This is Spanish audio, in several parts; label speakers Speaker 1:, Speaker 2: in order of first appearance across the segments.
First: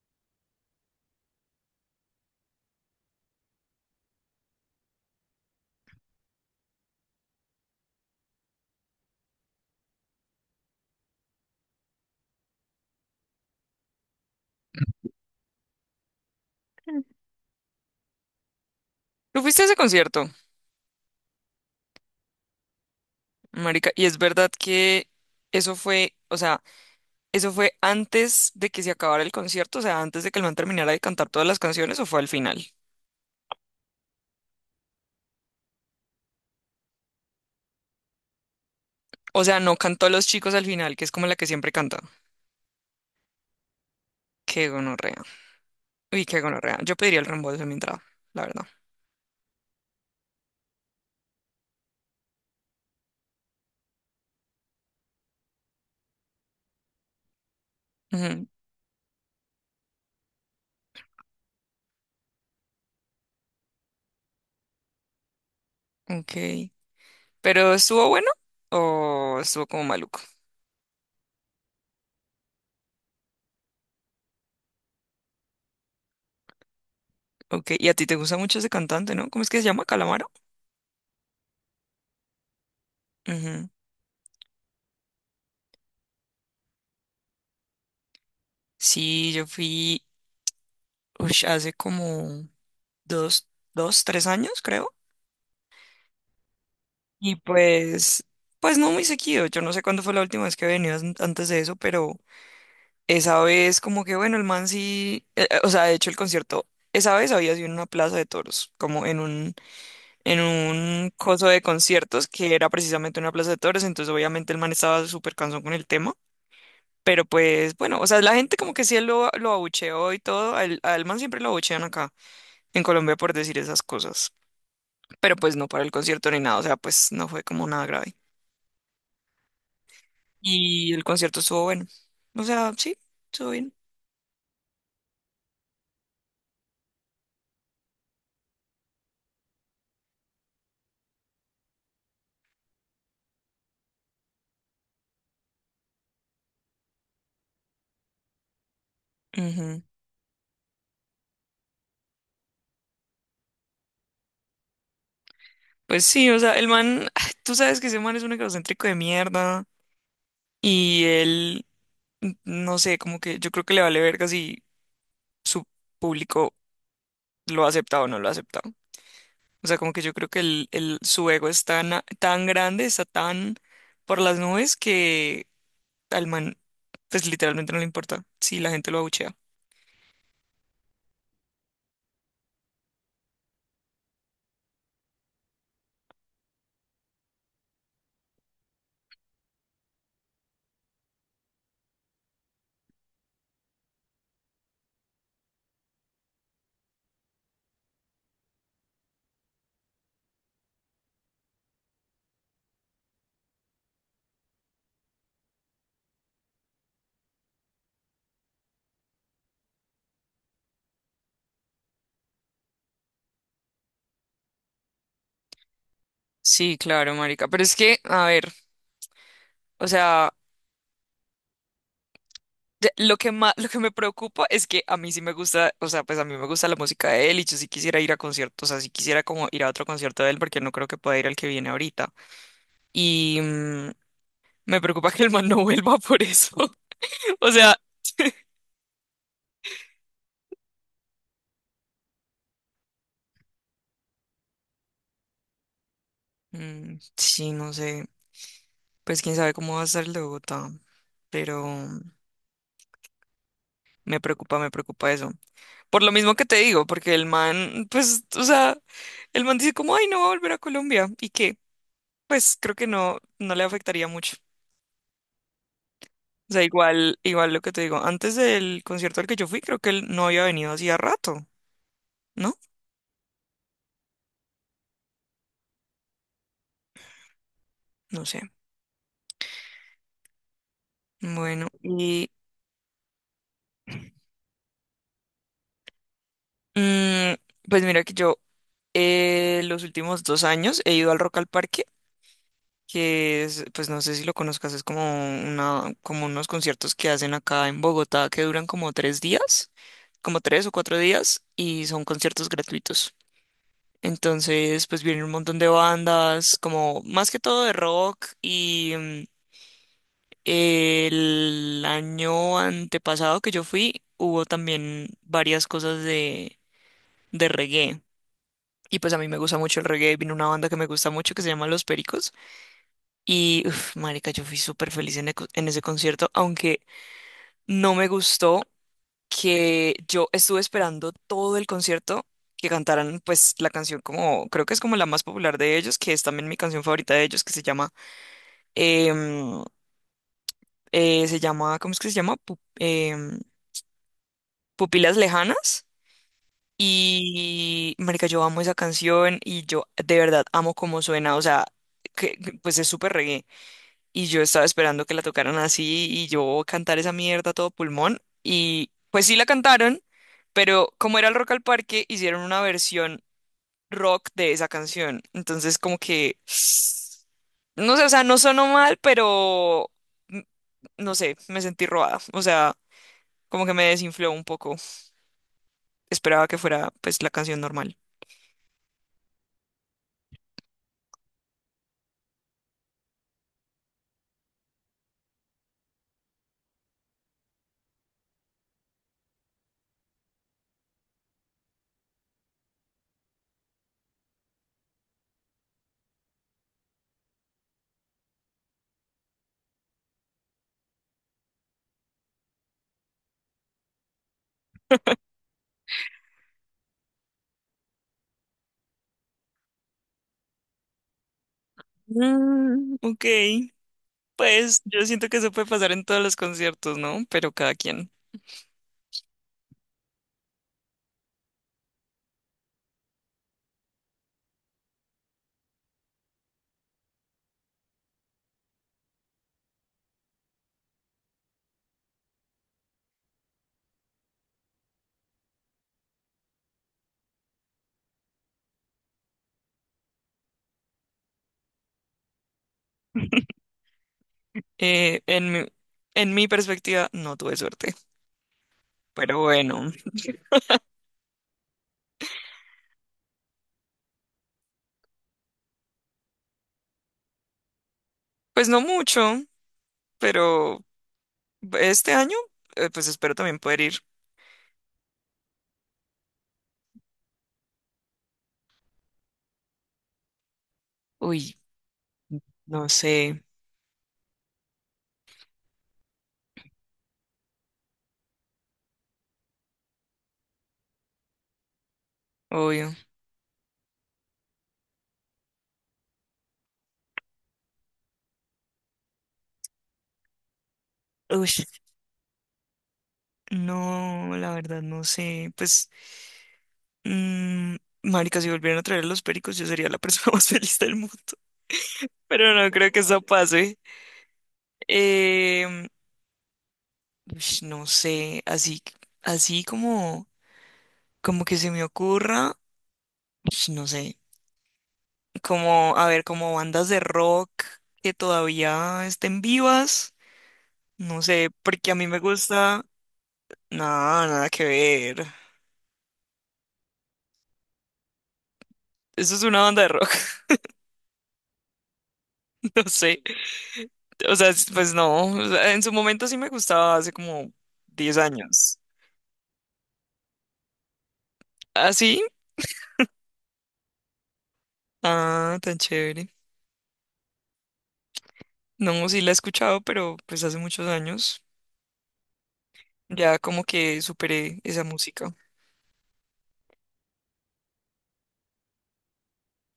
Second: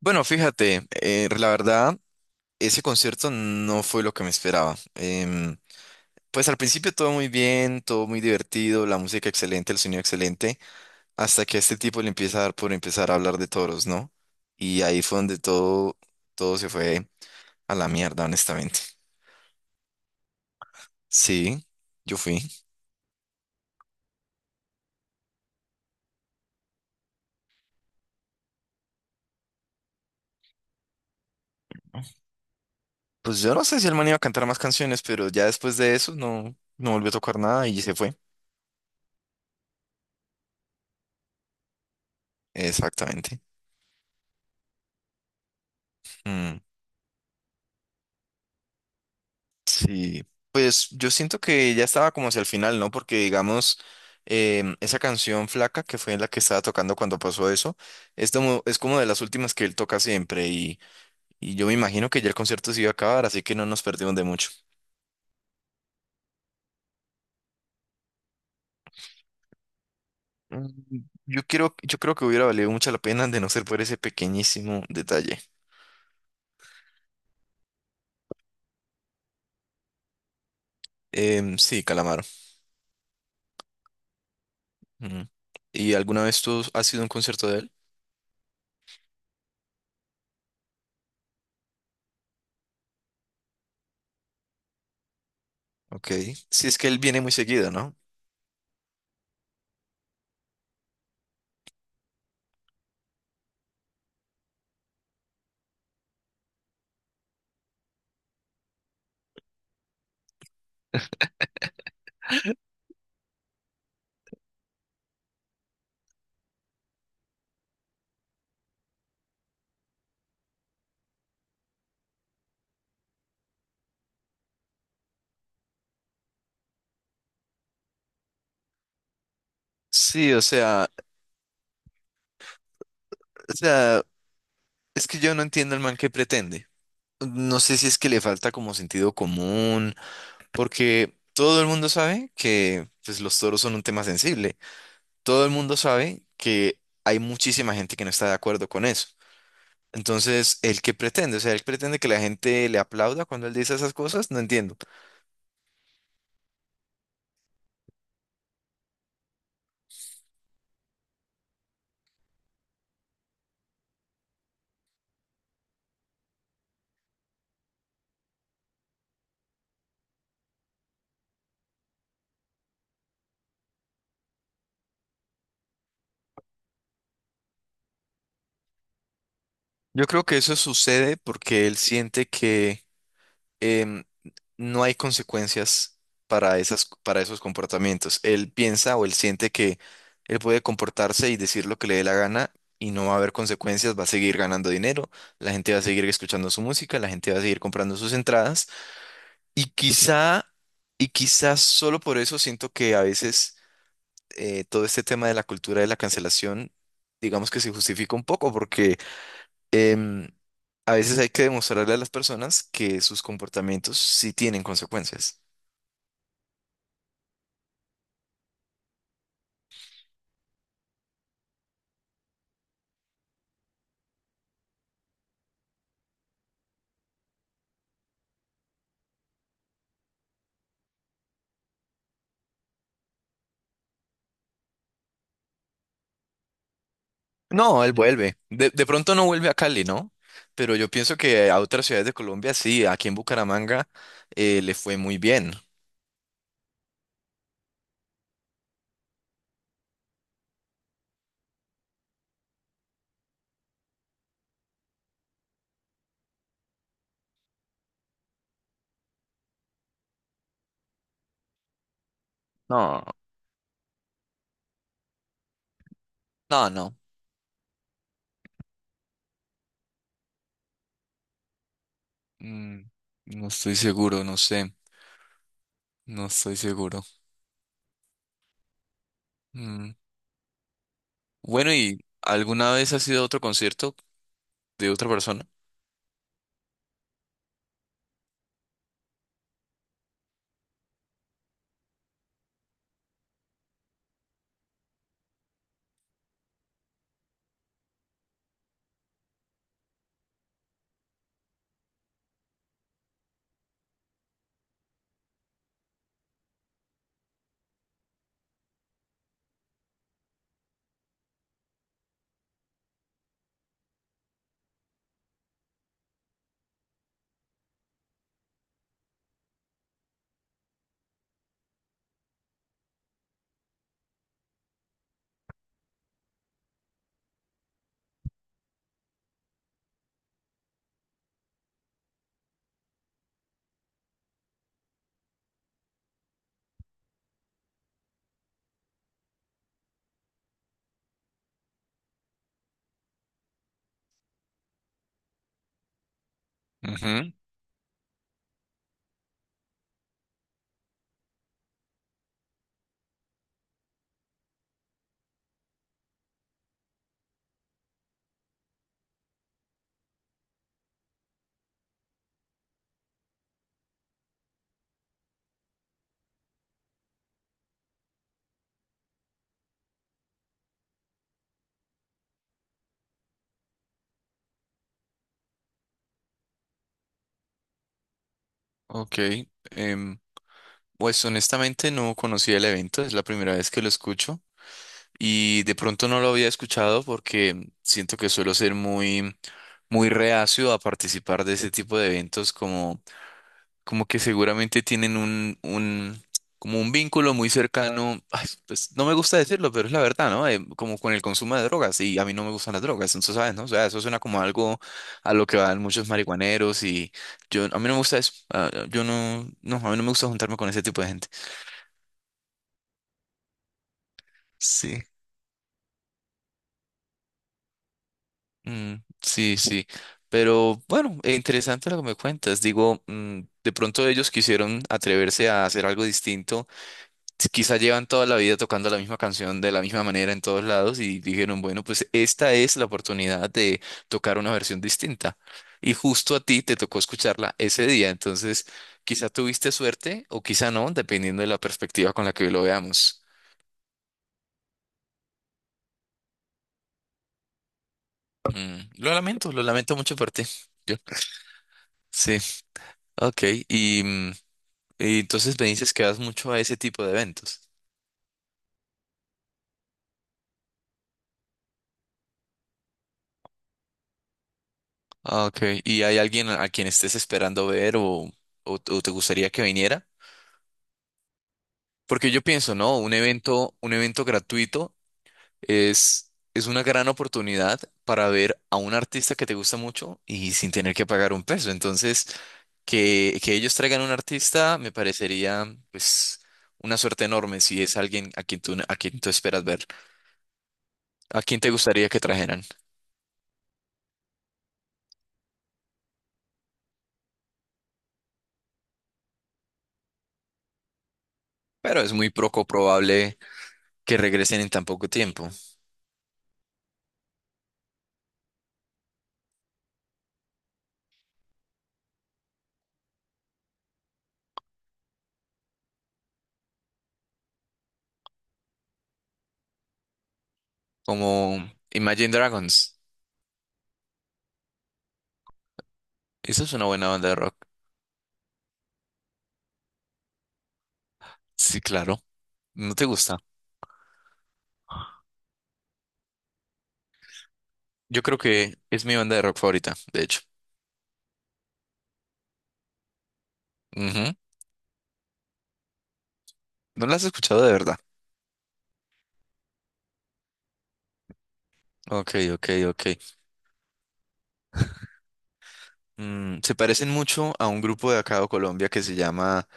Speaker 1: Bueno, fíjate, la verdad, ese concierto no fue lo que me esperaba. Pues al principio todo muy bien, todo muy divertido, la música excelente, el sonido excelente, hasta que a este tipo le empieza a dar por empezar a hablar de toros, ¿no? Y ahí fue donde todo se fue a la mierda, honestamente.
Speaker 2: Tú fuiste a ese concierto,
Speaker 1: Sí, yo fui.
Speaker 2: marica, y es verdad que eso fue, o sea, eso fue antes de que se acabara el concierto, o sea, antes de que el man terminara de cantar todas las canciones, o fue al final.
Speaker 1: Pues yo no sé si el man iba a cantar más canciones, pero ya después de eso no volvió a tocar nada y se fue.
Speaker 2: O sea, no cantó Los Chicos al final, que es como la que siempre canta.
Speaker 1: Exactamente.
Speaker 2: Qué gonorrea. Uy, qué
Speaker 1: Mm.
Speaker 2: gonorrea. Yo pediría el reembolso de mi entrada, la verdad.
Speaker 1: Sí, pues yo siento que ya estaba como hacia el final, ¿no? Porque digamos, esa canción Flaca, que fue la que estaba tocando cuando pasó eso,
Speaker 2: Ujú.
Speaker 1: es como de las últimas que él toca siempre, y yo me imagino que ya el concierto se iba a acabar, así que no nos perdimos de mucho.
Speaker 2: Ok. ¿Pero estuvo bueno o estuvo como maluco?
Speaker 1: Mm, yo quiero, yo creo que hubiera valido mucho la pena de no ser por ese pequeñísimo detalle.
Speaker 2: Ok. Y a ti te gusta mucho ese cantante, ¿no? ¿Cómo es que se llama? ¿Calamaro?
Speaker 1: Sí, Calamaro.
Speaker 2: Ujú.
Speaker 1: Ujú. ¿Y alguna vez tú has sido a un concierto de él?
Speaker 2: Sí, yo fui, hace como 2, 2, 3 años, creo.
Speaker 1: Ok. Sí, es que él viene muy
Speaker 2: Y
Speaker 1: seguido, ¿no?
Speaker 2: pues no muy seguido. Yo no sé cuándo fue la última vez que he venido antes de eso, pero esa vez como que, bueno, el man sí, o sea, de hecho el concierto, esa vez había sido en una plaza de toros, como en un, coso de conciertos que era precisamente una plaza de toros, entonces obviamente el man estaba súper cansón con el tema. Pero pues bueno, o sea, la gente como que sí lo abucheó y todo. Al man siempre lo abuchean acá en Colombia por decir esas cosas, pero pues no para el concierto ni nada, o sea, pues no fue como nada grave.
Speaker 1: Sí,
Speaker 2: Y el concierto estuvo bueno. O sea, sí, estuvo
Speaker 1: o
Speaker 2: bien.
Speaker 1: sea, es que yo no entiendo el man que pretende. No sé si es que le falta como sentido común, porque todo el mundo sabe que pues, los toros son un tema sensible. Todo el mundo sabe que hay muchísima gente que no está de acuerdo con eso.
Speaker 2: Ujú.
Speaker 1: Entonces, ¿el que pretende? O sea, ¿él pretende que la gente le aplauda cuando él dice esas cosas? No entiendo.
Speaker 2: Pues sí, o sea, el man, tú sabes que ese man es un egocéntrico de mierda y él, no sé, como que yo creo que le vale verga si su público lo ha aceptado o no lo ha aceptado. O sea, como que yo creo que su ego es tan, tan grande, está tan por las nubes que al man, pues literalmente no le importa si la gente lo abuchea.
Speaker 1: Yo creo que eso sucede porque él siente que em, no hay consecuencias para para esos comportamientos. Él piensa o él siente que él puede comportarse y decir lo que le dé la gana y no va a haber consecuencias, va a seguir ganando dinero, la gente va a seguir escuchando su música, la gente va a seguir comprando sus entradas y quizá, y quizás solo por eso siento que a veces todo este tema de la cultura de la cancelación, digamos que se justifica un poco porque... em, A veces hay que demostrarle a las personas que sus comportamientos sí tienen consecuencias.
Speaker 2: Sí, claro, marica. Pero es que, a ver. O sea, lo que me preocupa es que a mí sí me gusta, o sea, pues a mí me gusta la música de él y yo sí quisiera ir a conciertos, o sea, sí quisiera como ir a otro concierto de él porque no creo que pueda ir al que viene ahorita. Y me preocupa que el man no vuelva por eso. O sea,
Speaker 1: No, él vuelve. De pronto no vuelve a Cali, ¿no? Pero yo pienso que a otras ciudades de Colombia sí, aquí en Bucaramanga le fue muy bien.
Speaker 2: sí, no sé, pues quién sabe cómo va a ser el de Bogotá, pero me preocupa eso. Por lo mismo que te digo, porque el man, pues, o sea, el man dice como, ay, no va a volver a Colombia y que, pues creo que
Speaker 1: No,
Speaker 2: no, no le afectaría mucho. O sea,
Speaker 1: No.
Speaker 2: igual, igual lo que te digo, antes del concierto al que yo fui, creo que él no había venido hacía rato, ¿no?
Speaker 1: Mm, no estoy seguro, no sé. No estoy seguro.
Speaker 2: No sé.
Speaker 1: Mm.
Speaker 2: Bueno,
Speaker 1: Bueno, ¿y
Speaker 2: y
Speaker 1: alguna vez has ido a otro concierto de otra persona?
Speaker 2: mm, pues mira que yo los últimos 2 años he ido al Rock al Parque, que es, pues no sé si lo conozcas, es como como unos conciertos que hacen acá en Bogotá que duran como 3 días, como 3 o 4 días, y son conciertos gratuitos. Entonces, pues vienen un montón de bandas, como más que todo de rock y el año antepasado que yo fui, hubo también varias cosas de, reggae. Y pues a mí me gusta mucho el reggae. Vino una banda que me gusta mucho que se llama Los Pericos. Y, uff, marica, yo fui súper feliz en ese concierto, aunque no me gustó que yo estuve esperando todo el concierto que cantaran, pues, la canción como, creo que es como la más popular de ellos, que es también mi canción favorita de ellos, que se llama, em, ¿cómo es que se llama? Pupilas Lejanas.
Speaker 1: Ujú.
Speaker 2: Y, marica, yo amo esa canción y yo de verdad amo cómo suena, o sea, que, pues es súper reggae. Y yo estaba esperando que la tocaran así y yo cantar esa mierda a todo pulmón. Y pues sí la cantaron, pero como era el Rock al Parque, hicieron una versión rock de esa canción. Entonces como que, no sé, o sea, no sonó mal, pero, mm, no sé, me sentí robada. O sea, como que me desinfló un poco. Esperaba que fuera pues la canción normal.
Speaker 1: Ok. Em, pues honestamente no conocía el evento, es la primera vez que lo escucho. Y de pronto no lo había escuchado porque siento que suelo ser muy reacio a participar de ese tipo de eventos como, como que seguramente tienen un, como un vínculo muy cercano, ay, pues no me gusta decirlo, pero es la verdad, ¿no? Como con el consumo de drogas y a mí no me gustan las drogas, entonces, ¿sabes? ¿No? O sea, eso suena como algo a lo que van muchos marihuaneros y yo, a mí no me gusta eso. Ah, yo no, a mí no me gusta juntarme con ese tipo de gente.
Speaker 2: Mm, ok, pues
Speaker 1: Sí.
Speaker 2: yo siento que eso puede pasar en todos los conciertos, ¿no? Pero cada quien.
Speaker 1: Mm, sí, sí. Pero bueno, interesante lo que me cuentas. Digo, mm, de pronto ellos quisieron atreverse a hacer algo distinto. Si quizá llevan toda la vida tocando la misma canción de la misma manera en todos lados y dijeron, bueno, pues esta es la oportunidad de tocar una versión distinta. Y justo a ti te tocó escucharla ese día. Entonces, quizá tuviste suerte o quizá no, dependiendo de la perspectiva con la que lo veamos.
Speaker 2: Eh, en mi, en mi perspectiva, no tuve suerte.
Speaker 1: Mm,
Speaker 2: Pero
Speaker 1: lo
Speaker 2: bueno,
Speaker 1: lamento mucho por ti. Yo- Sí, ok. Y... mm, y entonces me dices que vas mucho a ese tipo de eventos.
Speaker 2: pues no mucho, pero este año, pues espero también poder ir.
Speaker 1: Ah, ok, ¿y hay alguien a quien estés esperando ver o te gustaría que viniera?
Speaker 2: Uy,
Speaker 1: Porque yo pienso,
Speaker 2: no
Speaker 1: ¿no?
Speaker 2: sé,
Speaker 1: Un evento gratuito es una gran oportunidad para ver a un artista que te gusta mucho y sin tener que pagar un peso. Entonces,
Speaker 2: obvio.
Speaker 1: que ellos traigan un artista me parecería, pues, una suerte enorme si es alguien a quien a quien tú esperas ver. ¿A
Speaker 2: Uy,
Speaker 1: quién te gustaría que trajeran?
Speaker 2: no, la verdad no sé. Pues, mm, marica, si volvieran a traer a los pericos, yo sería la persona más feliz del mundo.
Speaker 1: Pero es muy
Speaker 2: Pero
Speaker 1: poco
Speaker 2: no creo que eso
Speaker 1: probable
Speaker 2: pase.
Speaker 1: que regresen en tan poco tiempo,
Speaker 2: Em, no sé, así como que se me ocurra, no sé, como, a ver, como bandas de rock que todavía estén vivas, no sé,
Speaker 1: como
Speaker 2: porque a mí me
Speaker 1: Imagine
Speaker 2: gusta,
Speaker 1: Dragons.
Speaker 2: nada, nada que ver.
Speaker 1: Esa es una buena banda de rock.
Speaker 2: Eso es una banda de rock.
Speaker 1: Sí, claro.
Speaker 2: No
Speaker 1: ¿No te
Speaker 2: sé,
Speaker 1: gusta?
Speaker 2: o sea, pues no, o sea, en su momento sí me gustaba hace como 10
Speaker 1: Yo creo que
Speaker 2: años.
Speaker 1: es mi banda de rock favorita, de hecho.
Speaker 2: ¿Ah, sí?
Speaker 1: Ujú.
Speaker 2: Ah, tan chévere.
Speaker 1: ¿No la has escuchado de verdad?
Speaker 2: No, sí la he escuchado, pero pues hace muchos años
Speaker 1: Ok, ok, ok.
Speaker 2: ya como que superé esa música.
Speaker 1: Mm, se parecen mucho a un grupo de acá de Colombia que se llama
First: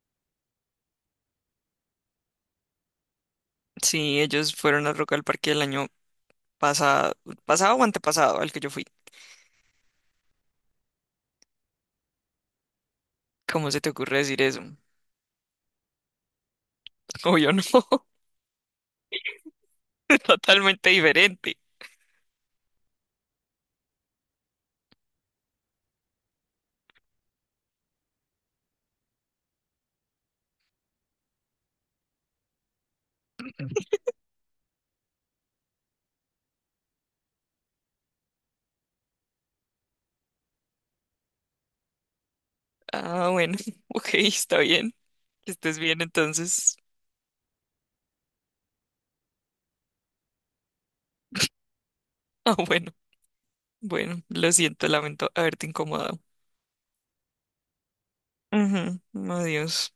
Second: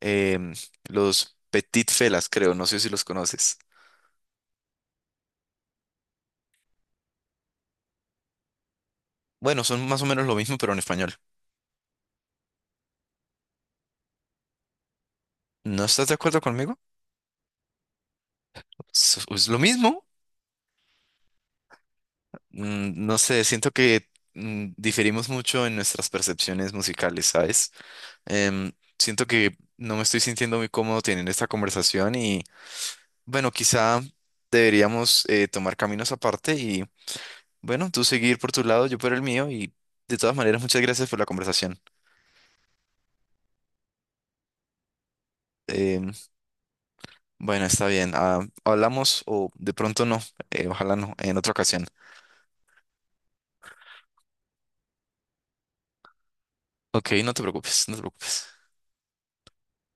Speaker 1: em, los Petit Felas, creo. No sé si los conoces.
Speaker 2: Sí, ellos fueron al Rock al Parque el año pasado, pasado o antepasado al que yo fui.
Speaker 1: Bueno, son más o menos lo mismo, pero en español.
Speaker 2: ¿Cómo se te ocurre decir eso?
Speaker 1: ¿No estás de acuerdo conmigo?
Speaker 2: Obvio no,
Speaker 1: Es lo mismo.
Speaker 2: es totalmente diferente.
Speaker 1: Mm, no sé, siento que mm, diferimos mucho en nuestras percepciones musicales, ¿sabes? Em, Siento que no me estoy sintiendo muy cómodo teniendo esta conversación y bueno, quizá deberíamos tomar caminos aparte y bueno, tú seguir por tu lado, yo por el mío y de todas maneras muchas gracias por la conversación.
Speaker 2: Ah, bueno, ok, está bien. Que estés bien
Speaker 1: Em,
Speaker 2: entonces.
Speaker 1: bueno, está bien, ah, hablamos o de pronto no, ojalá no, en otra ocasión.
Speaker 2: Ah, bueno, bueno, lo siento, lamento haberte incomodado.
Speaker 1: Ok, no te preocupes.
Speaker 2: Ujú. Adiós.